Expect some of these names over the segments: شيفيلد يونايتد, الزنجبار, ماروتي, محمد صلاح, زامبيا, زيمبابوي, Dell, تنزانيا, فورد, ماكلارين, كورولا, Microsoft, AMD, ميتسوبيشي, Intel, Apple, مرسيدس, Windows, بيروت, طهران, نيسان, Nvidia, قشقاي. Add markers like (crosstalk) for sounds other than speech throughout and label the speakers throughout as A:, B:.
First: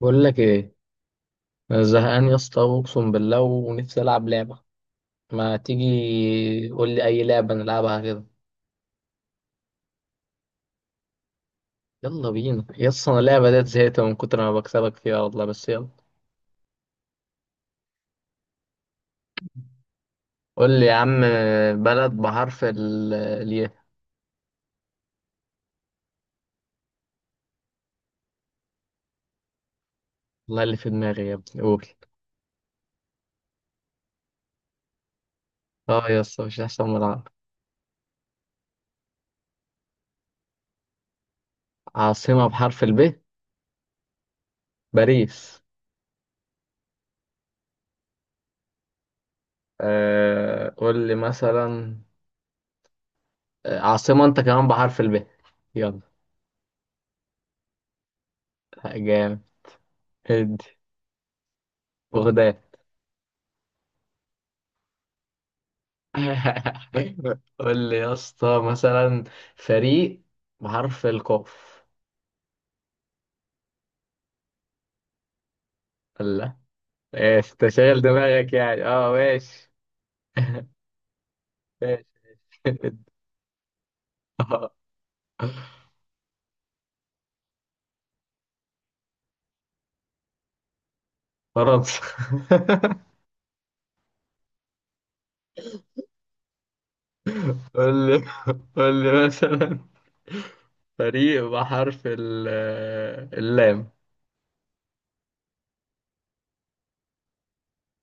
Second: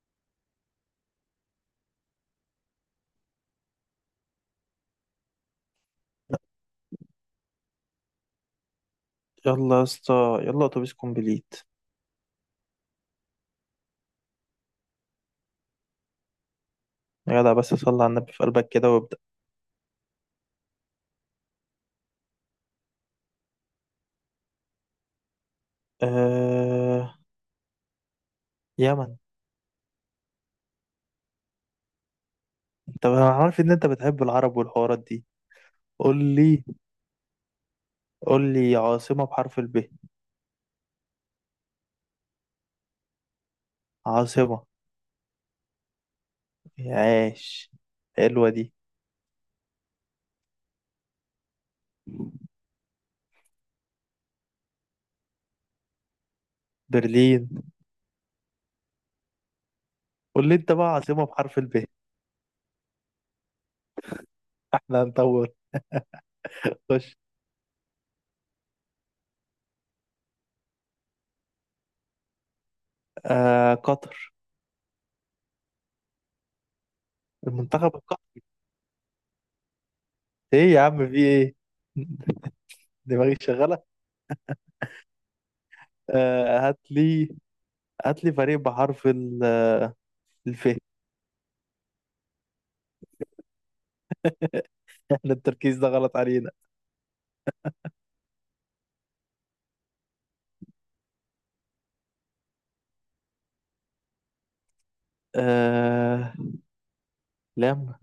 A: بقول لك ايه. انا زهقان يا اسطى، اقسم بالله ونفسي العب لعبه. ما تيجي قول لي اي لعبه نلعبها كده.
B: يلا يا اسطى. يلا اتوبيس كومبليت.
A: يلا بينا يا اسطى، انا اللعبه ديت زهقت من كتر ما بكسبك فيها والله، بس يلا.
B: يا جدع بس صلي على النبي في قلبك كده وابدأ.
A: قول لي يا عم، بلد بحرف الياء.
B: آه... يمن.
A: والله اللي في دماغي يا ابني قول.
B: انت انا عارف ان انت بتحب العرب والحوارات دي.
A: اه
B: قول
A: يا اسطى، مش
B: لي.
A: احسن من العب.
B: قول لي عاصمة بحرف الب.
A: عاصمه بحرف الب،
B: عاصمة.
A: باريس.
B: عاش، حلوة دي.
A: آه قول لي مثلا، عاصمه انت كمان بحرف الب، يلا.
B: برلين.
A: جامد،
B: قول لي
A: ادي.
B: انت بقى عاصمة بحرف الب.
A: بغداد.
B: احنا هندور.
A: (laughs)
B: خش.
A: قول لي يا اسطى مثلا، فريق بحرف القاف.
B: قطر.
A: لا، ايش
B: المنتخب
A: تشغل
B: القطري.
A: دماغك يعني، اه ماشي. (laughs)
B: ايه يا عم، في ايه؟ (laughs) دماغي شغالة.
A: آه،
B: هات لي. هات لي فريق بحرف الف.
A: فرنسا.
B: احنا التركيز ده غلط علينا.
A: (laughs) قول لي، قول لي مثلا، فريق بحرف اللام.
B: آه... لم،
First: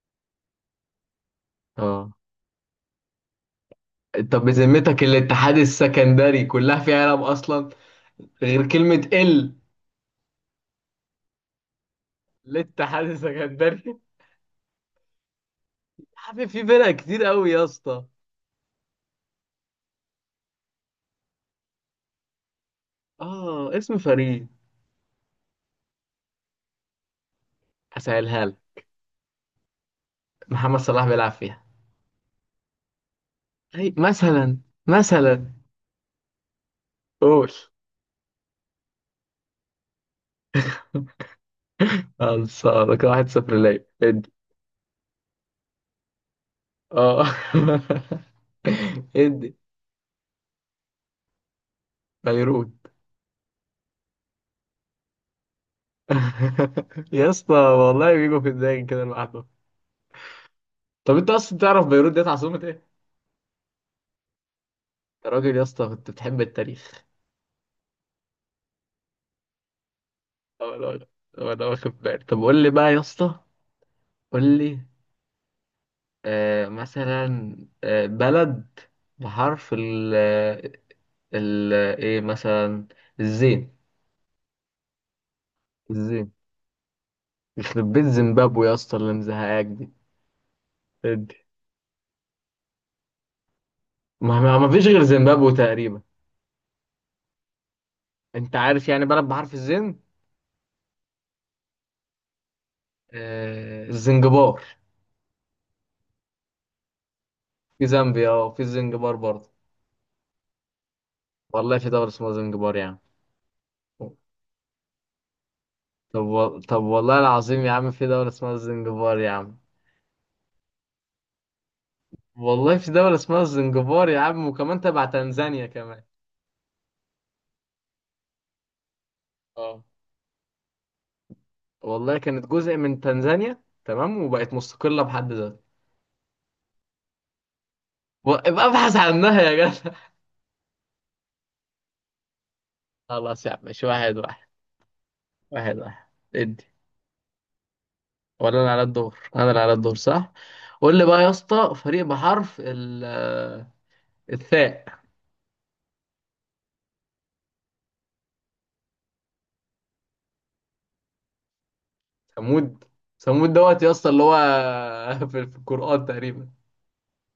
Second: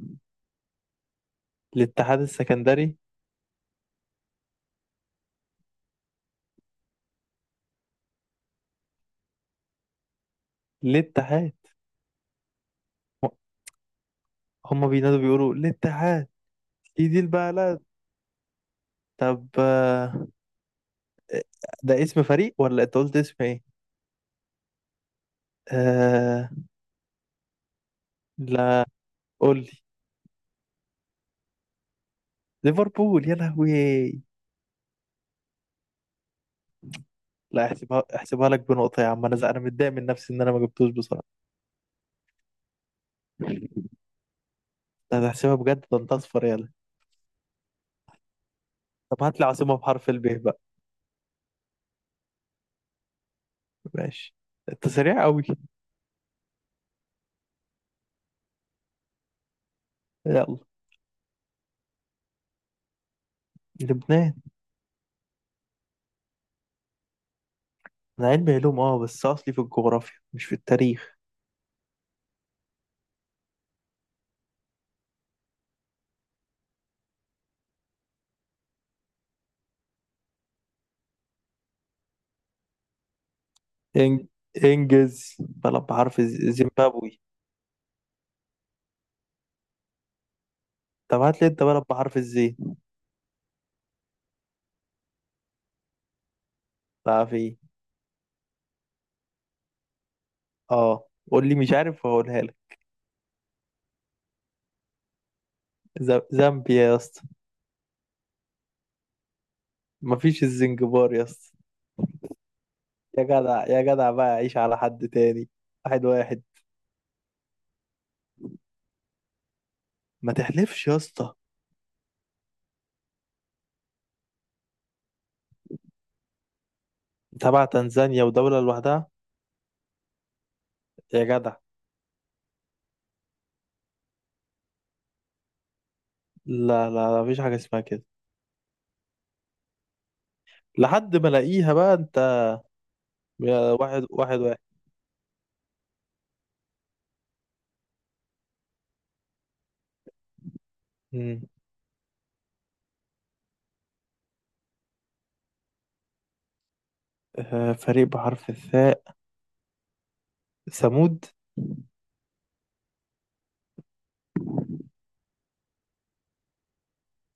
A: اه،
B: الاتحاد السكندري.
A: طب بذمتك الاتحاد السكندري كلها فيها لام اصلا، غير كلمة ال.
B: الاتحاد.
A: الاتحاد السكندري (laughs) يا
B: هم بينادوا بيقولوا الاتحاد.
A: عم، في فرق
B: دي
A: كتير قوي يا
B: البلد.
A: اسطى.
B: طب ده اسم فريق ولا انت قلت اسم ايه؟
A: اه، اسم فريق.
B: آه...
A: هسألها لك.
B: لا، قول لي.
A: محمد صلاح بيلعب فيها.
B: ليفربول يا
A: أي
B: لهوي.
A: مثلا، مثلا قول.
B: لا، احسبها احسبها لك بنقطة يا عم، انا انا متضايق من نفسي ان انا ما جبتوش بصراحة.
A: خلصانة كده، واحد صفر ليا، ادي.
B: لا، ده احسبها بجد، ده انت اصفر، يلا.
A: اه (laughs)
B: طب هات لي
A: ادي.
B: عاصمة بحرف الب بقى.
A: بيروت.
B: ماشي، انت سريع قوي.
A: (laughs) يا اسطى والله بيجوا في دماغي كده لوحده.
B: يلا.
A: طب انت اصلا تعرف بيروت ديت عاصمة ايه؟
B: لبنان.
A: يا راجل يا اسطى، كنت بتحب التاريخ.
B: انا علمي علوم، اه، بس اصلي في الجغرافيا مش في
A: طب انا،
B: التاريخ.
A: طب انا واخد بالي، طب قول لي بقى يا اسطى، قول لي آه مثلا، آه بلد بحرف ال، ال ايه مثلا، الزين.
B: إنج... انجز، بلد بحرف
A: ازاي،
B: زيمبابوي.
A: يخرب بيت زيمبابوي يا اسطى اللي مزهقاك دي.
B: طب
A: ادي.
B: هات لي انت بلد بحرف الزي.
A: ما فيش غير زيمبابوي تقريبا.
B: تعرف ايه؟
A: انت عارف يعني بلد بحرف الزين؟
B: اه قول لي، مش عارف، هقولها لك.
A: آه الزنجبار.
B: زامبيا يا اسطى.
A: في زامبيا، اه في الزنجبار برضه.
B: مفيش الزنجبار يا اسطى.
A: والله في دولة اسمها زنجبار يا عم.
B: يا جدع يا جدع بقى، عيش على حد تاني. واحد واحد.
A: طب والله العظيم يا عم، في دولة اسمها الزنجبار يا عم.
B: ما تحلفش يا اسطى.
A: والله في دولة اسمها الزنجبار يا عم، وكمان تبع تنزانيا كمان.
B: تبع تنزانيا ودولة لوحدها؟
A: اه،
B: يا جدع.
A: والله كانت جزء من تنزانيا تمام، وبقت مستقلة بحد ذاتها.
B: لا لا لا، مفيش حاجة اسمها كده.
A: ابقى ابحث عنها يا جدع.
B: لحد ما الاقيها بقى انت.
A: (laughs) خلاص يا عم،
B: يا
A: مش
B: واحد
A: واحد
B: واحد
A: واحد.
B: واحد.
A: واحد واحد، ادي. ولا انا على الدور؟ انا اللي على الدور صح. قول لي بقى يا
B: مم.
A: اسطى، فريق بحرف ال الثاء.
B: آه، فريق بحرف الثاء. ثمود.
A: ثمود. ثمود دوت يا اسطى، اللي هو (laughs) في في القرآن تقريبا.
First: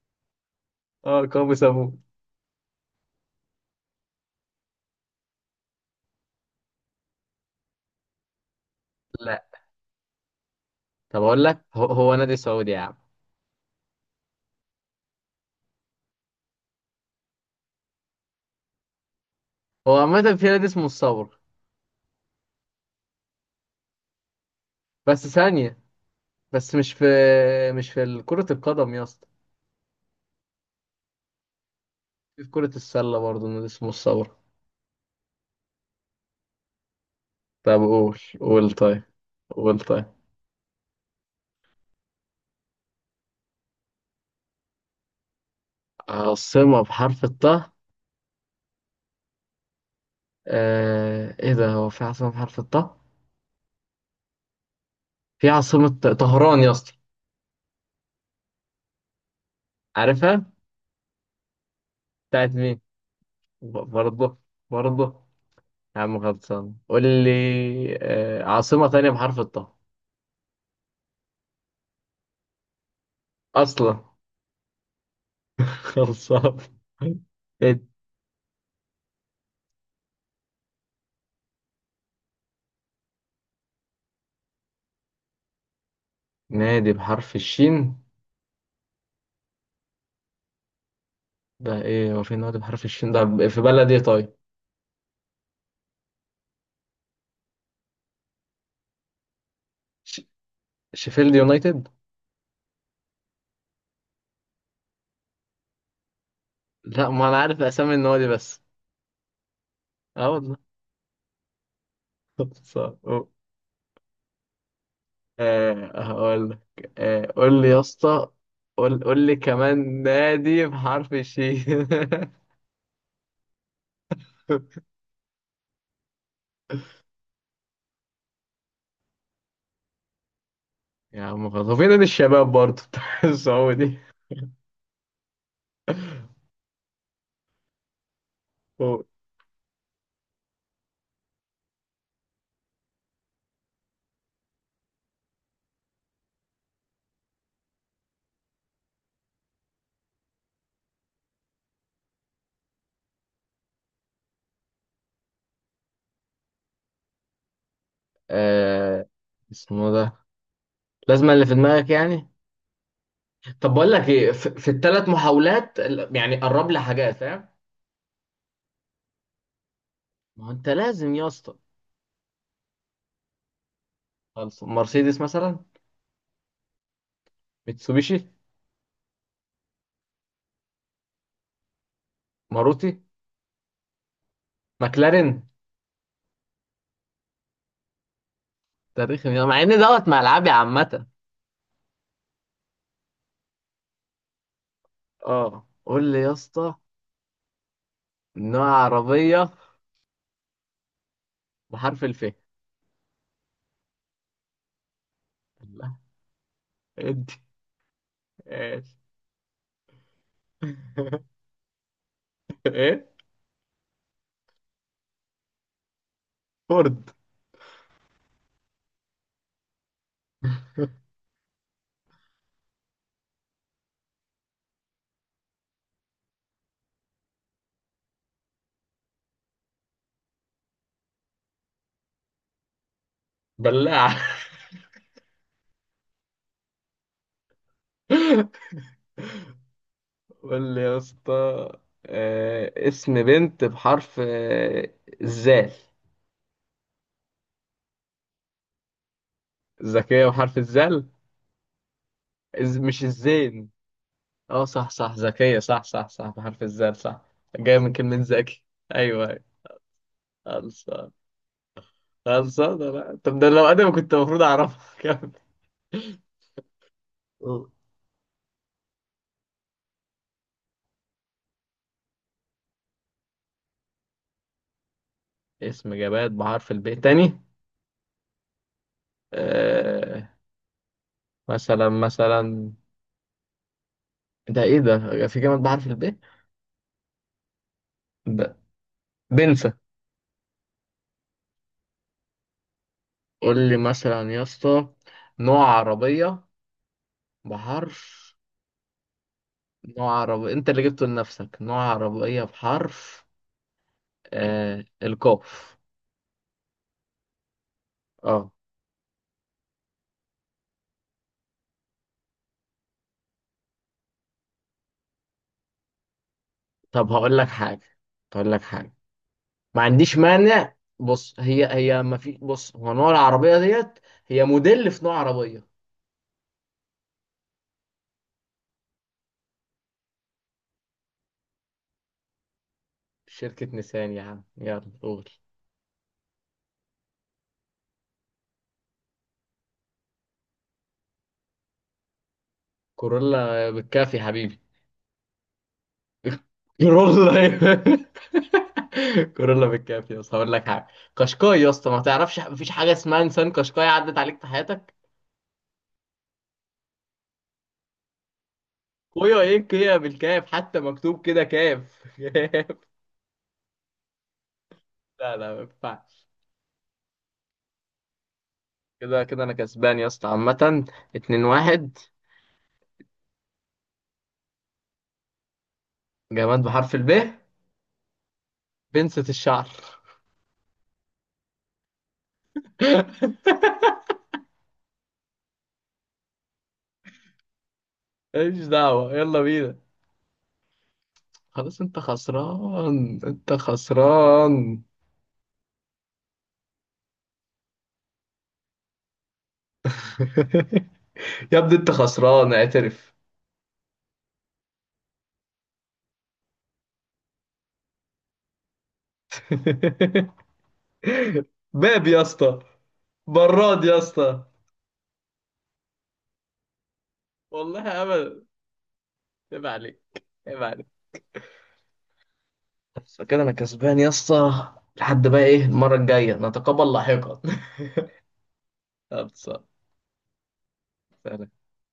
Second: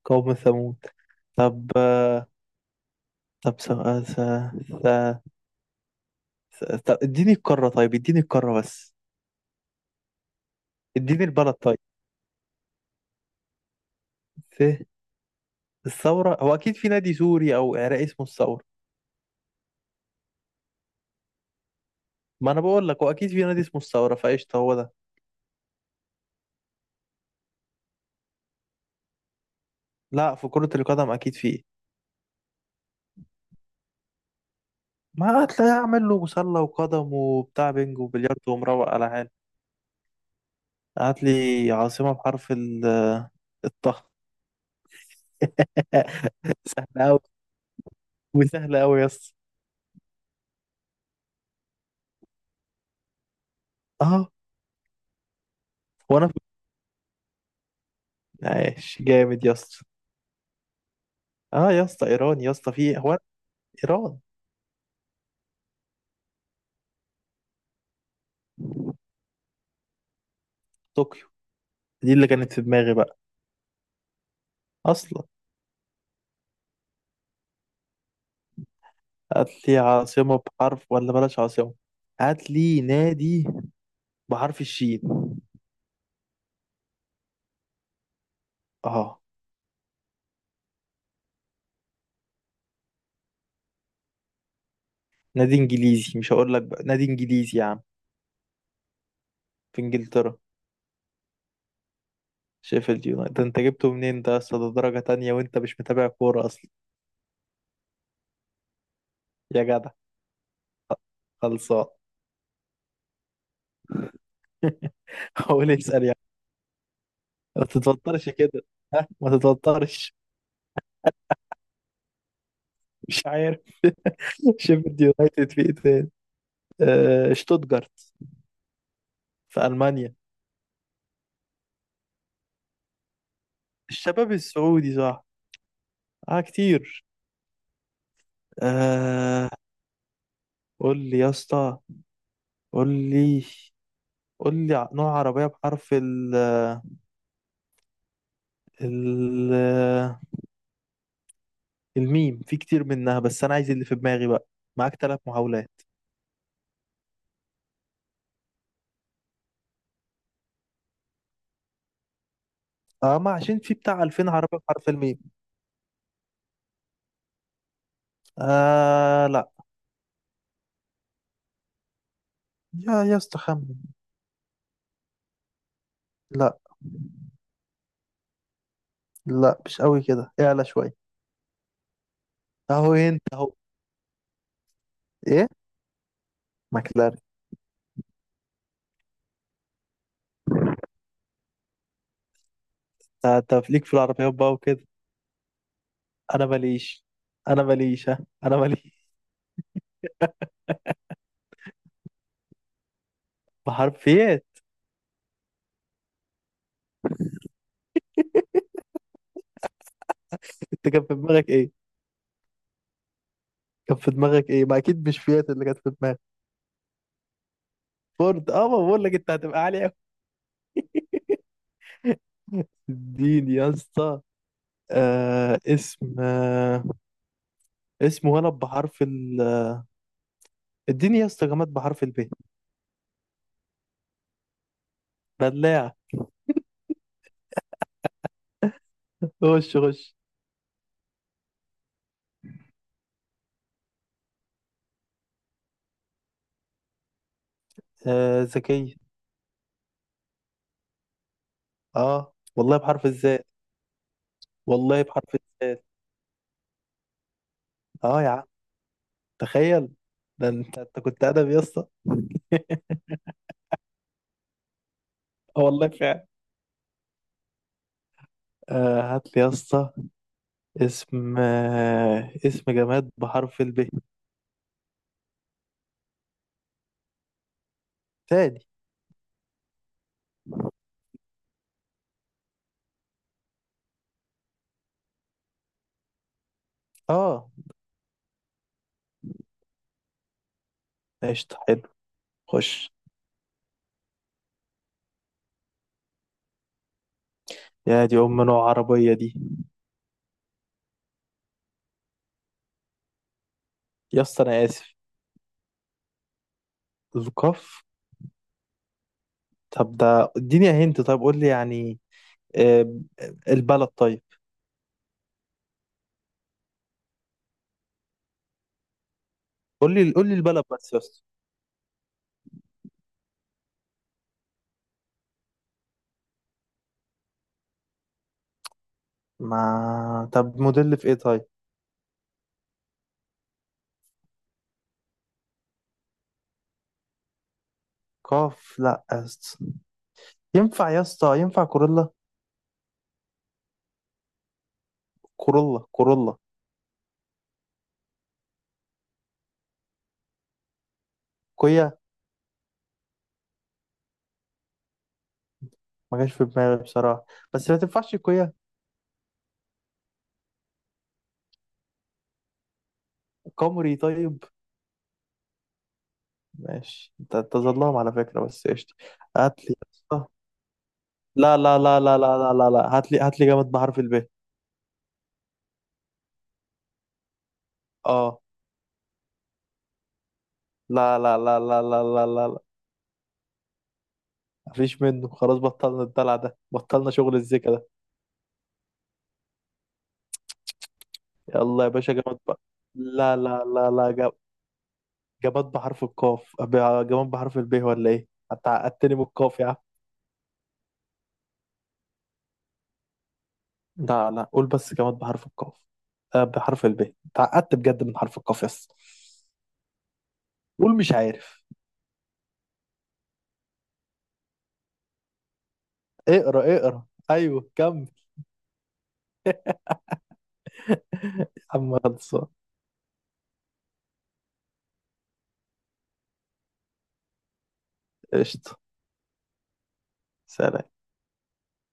B: قوم ثمود.
A: اه، قوم
B: طب
A: ثمود.
B: آه، طب س... س... طب اديني القارة، طيب اديني القارة بس.
A: لا طب
B: اديني
A: اقول
B: البلد
A: لك،
B: طيب.
A: هو نادي سعودي يا عم.
B: ف الثورة، هو أكيد في نادي سوري أو عراقي اسمه الثورة.
A: هو عامة في نادي اسمه الثور.
B: ما أنا بقول لك هو أكيد في نادي اسمه الثورة، فقشطة هو ده.
A: بس ثانية، بس مش في كرة القدم يا اسطى.
B: لا، في كرة القدم أكيد في.
A: في كرة السلة برضه نادي اسمه الثور.
B: ما هتلاقي أعمل له مسلة وقدم وبتاع
A: طب
B: بينج
A: قول،
B: وبلياردو
A: قول
B: ومروق
A: طيب،
B: على حالي.
A: قول طيب.
B: هات لي عاصمة بحرف الطه. (laughs)
A: عاصمة
B: سهلة أوي.
A: بحرف الطاء؟
B: وسهلة أوي يس.
A: آه ايه ده، هو في عاصمة بحرف الطاء؟
B: أه.
A: في عاصمة.
B: وأنا
A: طهران يا اسطى،
B: عايش جامد يا اسطى.
A: عارفها.
B: اه يا اسطى، ايران
A: بتاعت
B: يا اسطى،
A: مين؟
B: في هو. ايران.
A: برضه؟ برضه. يا عم خلصان، قول لي آه عاصمة تانية بحرف الطاء.
B: طوكيو. دي اللي كانت في دماغي بقى.
A: اصلا.
B: اصلا.
A: (laughs) خلصان. إيه؟
B: هات لي عاصمه بحرف، ولا بلاش عاصمه. هات لي نادي بحرف الشين.
A: نادي بحرف الشين.
B: اه،
A: ده ايه، هو في نادي بحرف الشين ده، في بلد ايه طيب؟
B: نادي انجليزي، مش هقول لك بقى، نادي انجليزي يا عم، في
A: ش-
B: انجلترا.
A: شيفيلد يونايتد.
B: شيفيلد يونايتد ده انت جبته منين ده اصلا؟ ده درجه تانية وانت مش متابع كوره اصلا.
A: لا، ما انا عارف اسامي النوادي بس.
B: يا جدع.
A: اه والله.
B: خلصان.
A: (laughs) خلصان.
B: (laughs) هقول
A: آه
B: اسال يعني.
A: هقول لك، آه قول
B: ما
A: لي يا اسطى،
B: تتوترش كده.
A: قول،
B: ها،
A: قول لي
B: ما
A: كمان
B: تتوترش،
A: نادي بحرف الشين. (laughs)
B: مش عارف. (laughs) شيفيلد يونايتد، في ايه تاني؟ آه، شتوتجارت، في ألمانيا.
A: يا عم خلاص، هو في نادي الشباب برضه بتاع (laughs) السعودي.
B: الشباب السعودي، صح. اه كتير.
A: هو-
B: آه قول لي يا اسطى. قول لي. قول لي نوع عربية بحرف ال الميم. في كتير منها بس أنا عايز اللي في دماغي بقى. معاك ثلاث محاولات.
A: آه اسمه ده، لازم اللي في دماغك يعني؟
B: اه، ما عشان
A: طب
B: في
A: بقول
B: بتاع
A: لك
B: 2000
A: ايه، في,
B: عربية
A: في
B: بحرف
A: الثلاث
B: الميم.
A: محاولات يعني قرب لي حاجات، فاهم؟
B: آه لا.
A: ما هو انت لازم يا اسطى.
B: يا اسطى خمن.
A: خلاص، مرسيدس مثلا.
B: لا
A: ميتسوبيشي.
B: لا، مش قوي كده، اعلى شوية.
A: ماروتي.
B: اهو انت اهو.
A: ماكلارين.
B: ايه، ماكلارين.
A: تاريخ مع ان دوت ملعبي عامه.
B: انت، أنت ليك في العربيات بقى وكده.
A: اه قول لي يا
B: انا
A: اسطى،
B: ماليش. انا ماليش، ها، انا
A: نوع
B: ماليش.
A: عربيه بحرف الف.
B: بحرف، فيات.
A: لا انت، ايش.
B: انت كان في
A: (laughs)
B: دماغك ايه؟
A: ايه؟
B: كان في دماغك ايه؟ ما اكيد مش فيات اللي كانت في دماغك.
A: فورد.
B: فورد، اه، ما بقول لك انت هتبقى عالي قوي. (laughs) اديني يا اسطى. آه اسم، آه اسم ولد بحرف ال، اديني يا اسطى جماد بحرف الب.
A: بلاعة.
B: بلاعة.
A: (laughs)
B: خش خش.
A: قول لي يا اسطى، اسم بنت بحرف الزال.
B: آه، ذكية.
A: ذكية بحرف الزال؟
B: اه والله
A: مش
B: بحرف الزاء.
A: الزين؟ اه صح
B: والله
A: صح،
B: بحرف
A: ذكية
B: الزاء.
A: صح صح صح، بحرف الزال صح. جاية من كلمة
B: اه يا عم.
A: ذكي. ايوه، أيوة.
B: تخيل. ده انت، انت
A: خلصان،
B: كنت ادبي يا اسطى.
A: خلصان. لا طب ده لو انا كنت المفروض اعرفها. (laughs) كمل
B: اه والله فعلا.
A: قول.
B: آه هات لي يا اسطى اسم، آه، اسم جماد بحرف الب
A: اسم جماد بحرف الب تاني.
B: تاني.
A: آه مثلا، مثلا، ده ايه ده، في جامد بحرف الب.
B: اه
A: ب... بنسى.
B: قشطة، حلو. خش.
A: قول لي مثلا يا اسطى، نوع عربية
B: يا دي
A: بحرف،
B: ام، نوع عربية دي.
A: نوع عربية انت اللي جبته لنفسك. نوع عربية بحرف
B: يا اسطى انا اسف.
A: القاف.
B: القاف.
A: اه
B: طب ده اديني هنت، طيب قول لي يعني، آه، البلد طيب.
A: طب هقول لك حاجة، هقول لك حاجة، ما
B: قول لي،
A: عنديش
B: قول لي البلد
A: مانع.
B: بس يا اسطى.
A: بص، هي ما في، بص، هو نوع العربية ديت، هي موديل في نوع عربية.
B: ما طب موديل في ايه طيب.
A: شركة نيسان يا عم، يلا قول.
B: قاف، لا يا اسطى. ينفع يا اسطى؟ ينفع كورولا؟
A: كورولا بالكافي يا حبيبي.
B: كورولا، كورولا،
A: كورولا. (laughs) كورولا بالكافي يا اسطى. هقول لك حاجه، قشقاي يا اسطى.
B: كويا.
A: ما تعرفش، مفيش حاجه اسمها انسان قشقاي عدت عليك في حياتك؟
B: ما جاش في دماغي بصراحة. بس ما تنفعش كويا.
A: ويا ايه، هي بالكاف، حتى مكتوب كده كاف. (laughs) كاف.
B: كامري طيب.
A: لا لا، ما ينفعش.
B: ماشي، انت تظلم على فكرة بس قشطة.
A: كده انا
B: هات لي.
A: كسبان يا اسطى عامه، 2
B: لا لا
A: 1.
B: لا لا لا لا لا لا، هات لي، هات لي جامد بحرف الب.
A: جماد بحرف الب،
B: اه.
A: بنسة الشعر.
B: لا لا لا لا لا لا لا لا.
A: (laughs)
B: مفيش منه، خلاص بطلنا الدلع ده، بطلنا شغل الزيكا ده.
A: ماليش دعوه، يلا بينا. خلاص
B: يلا يا
A: انت
B: باشا جامد بقى.
A: خسران،
B: لا
A: انت
B: لا لا لا،
A: خسران.
B: جماد بحرف القاف، جماد بحرف الب ولا ايه؟ انت عقدتني من القاف يا عم.
A: (laughs) يا ابني انت خسران، اعترف.
B: لا لا، قول بس، جماد بحرف القاف، آه، بحرف الب. انت عقدت بجد من حرف القاف يس.
A: (laughs)
B: قول مش عارف.
A: باب يا اسطى، براد يا اسطى.
B: اقرا اقرا. ايوه
A: والله
B: كمل.
A: ابدا، عيب عليك، عيب عليك.
B: (laughs) عم خلصان.
A: بس كده انا كسبان يا اسطى. لحد بقى ايه، المره الجايه نتقابل لاحقا. (laughs)
B: قشطة.
A: خلصة.
B: سلام.
A: سلام.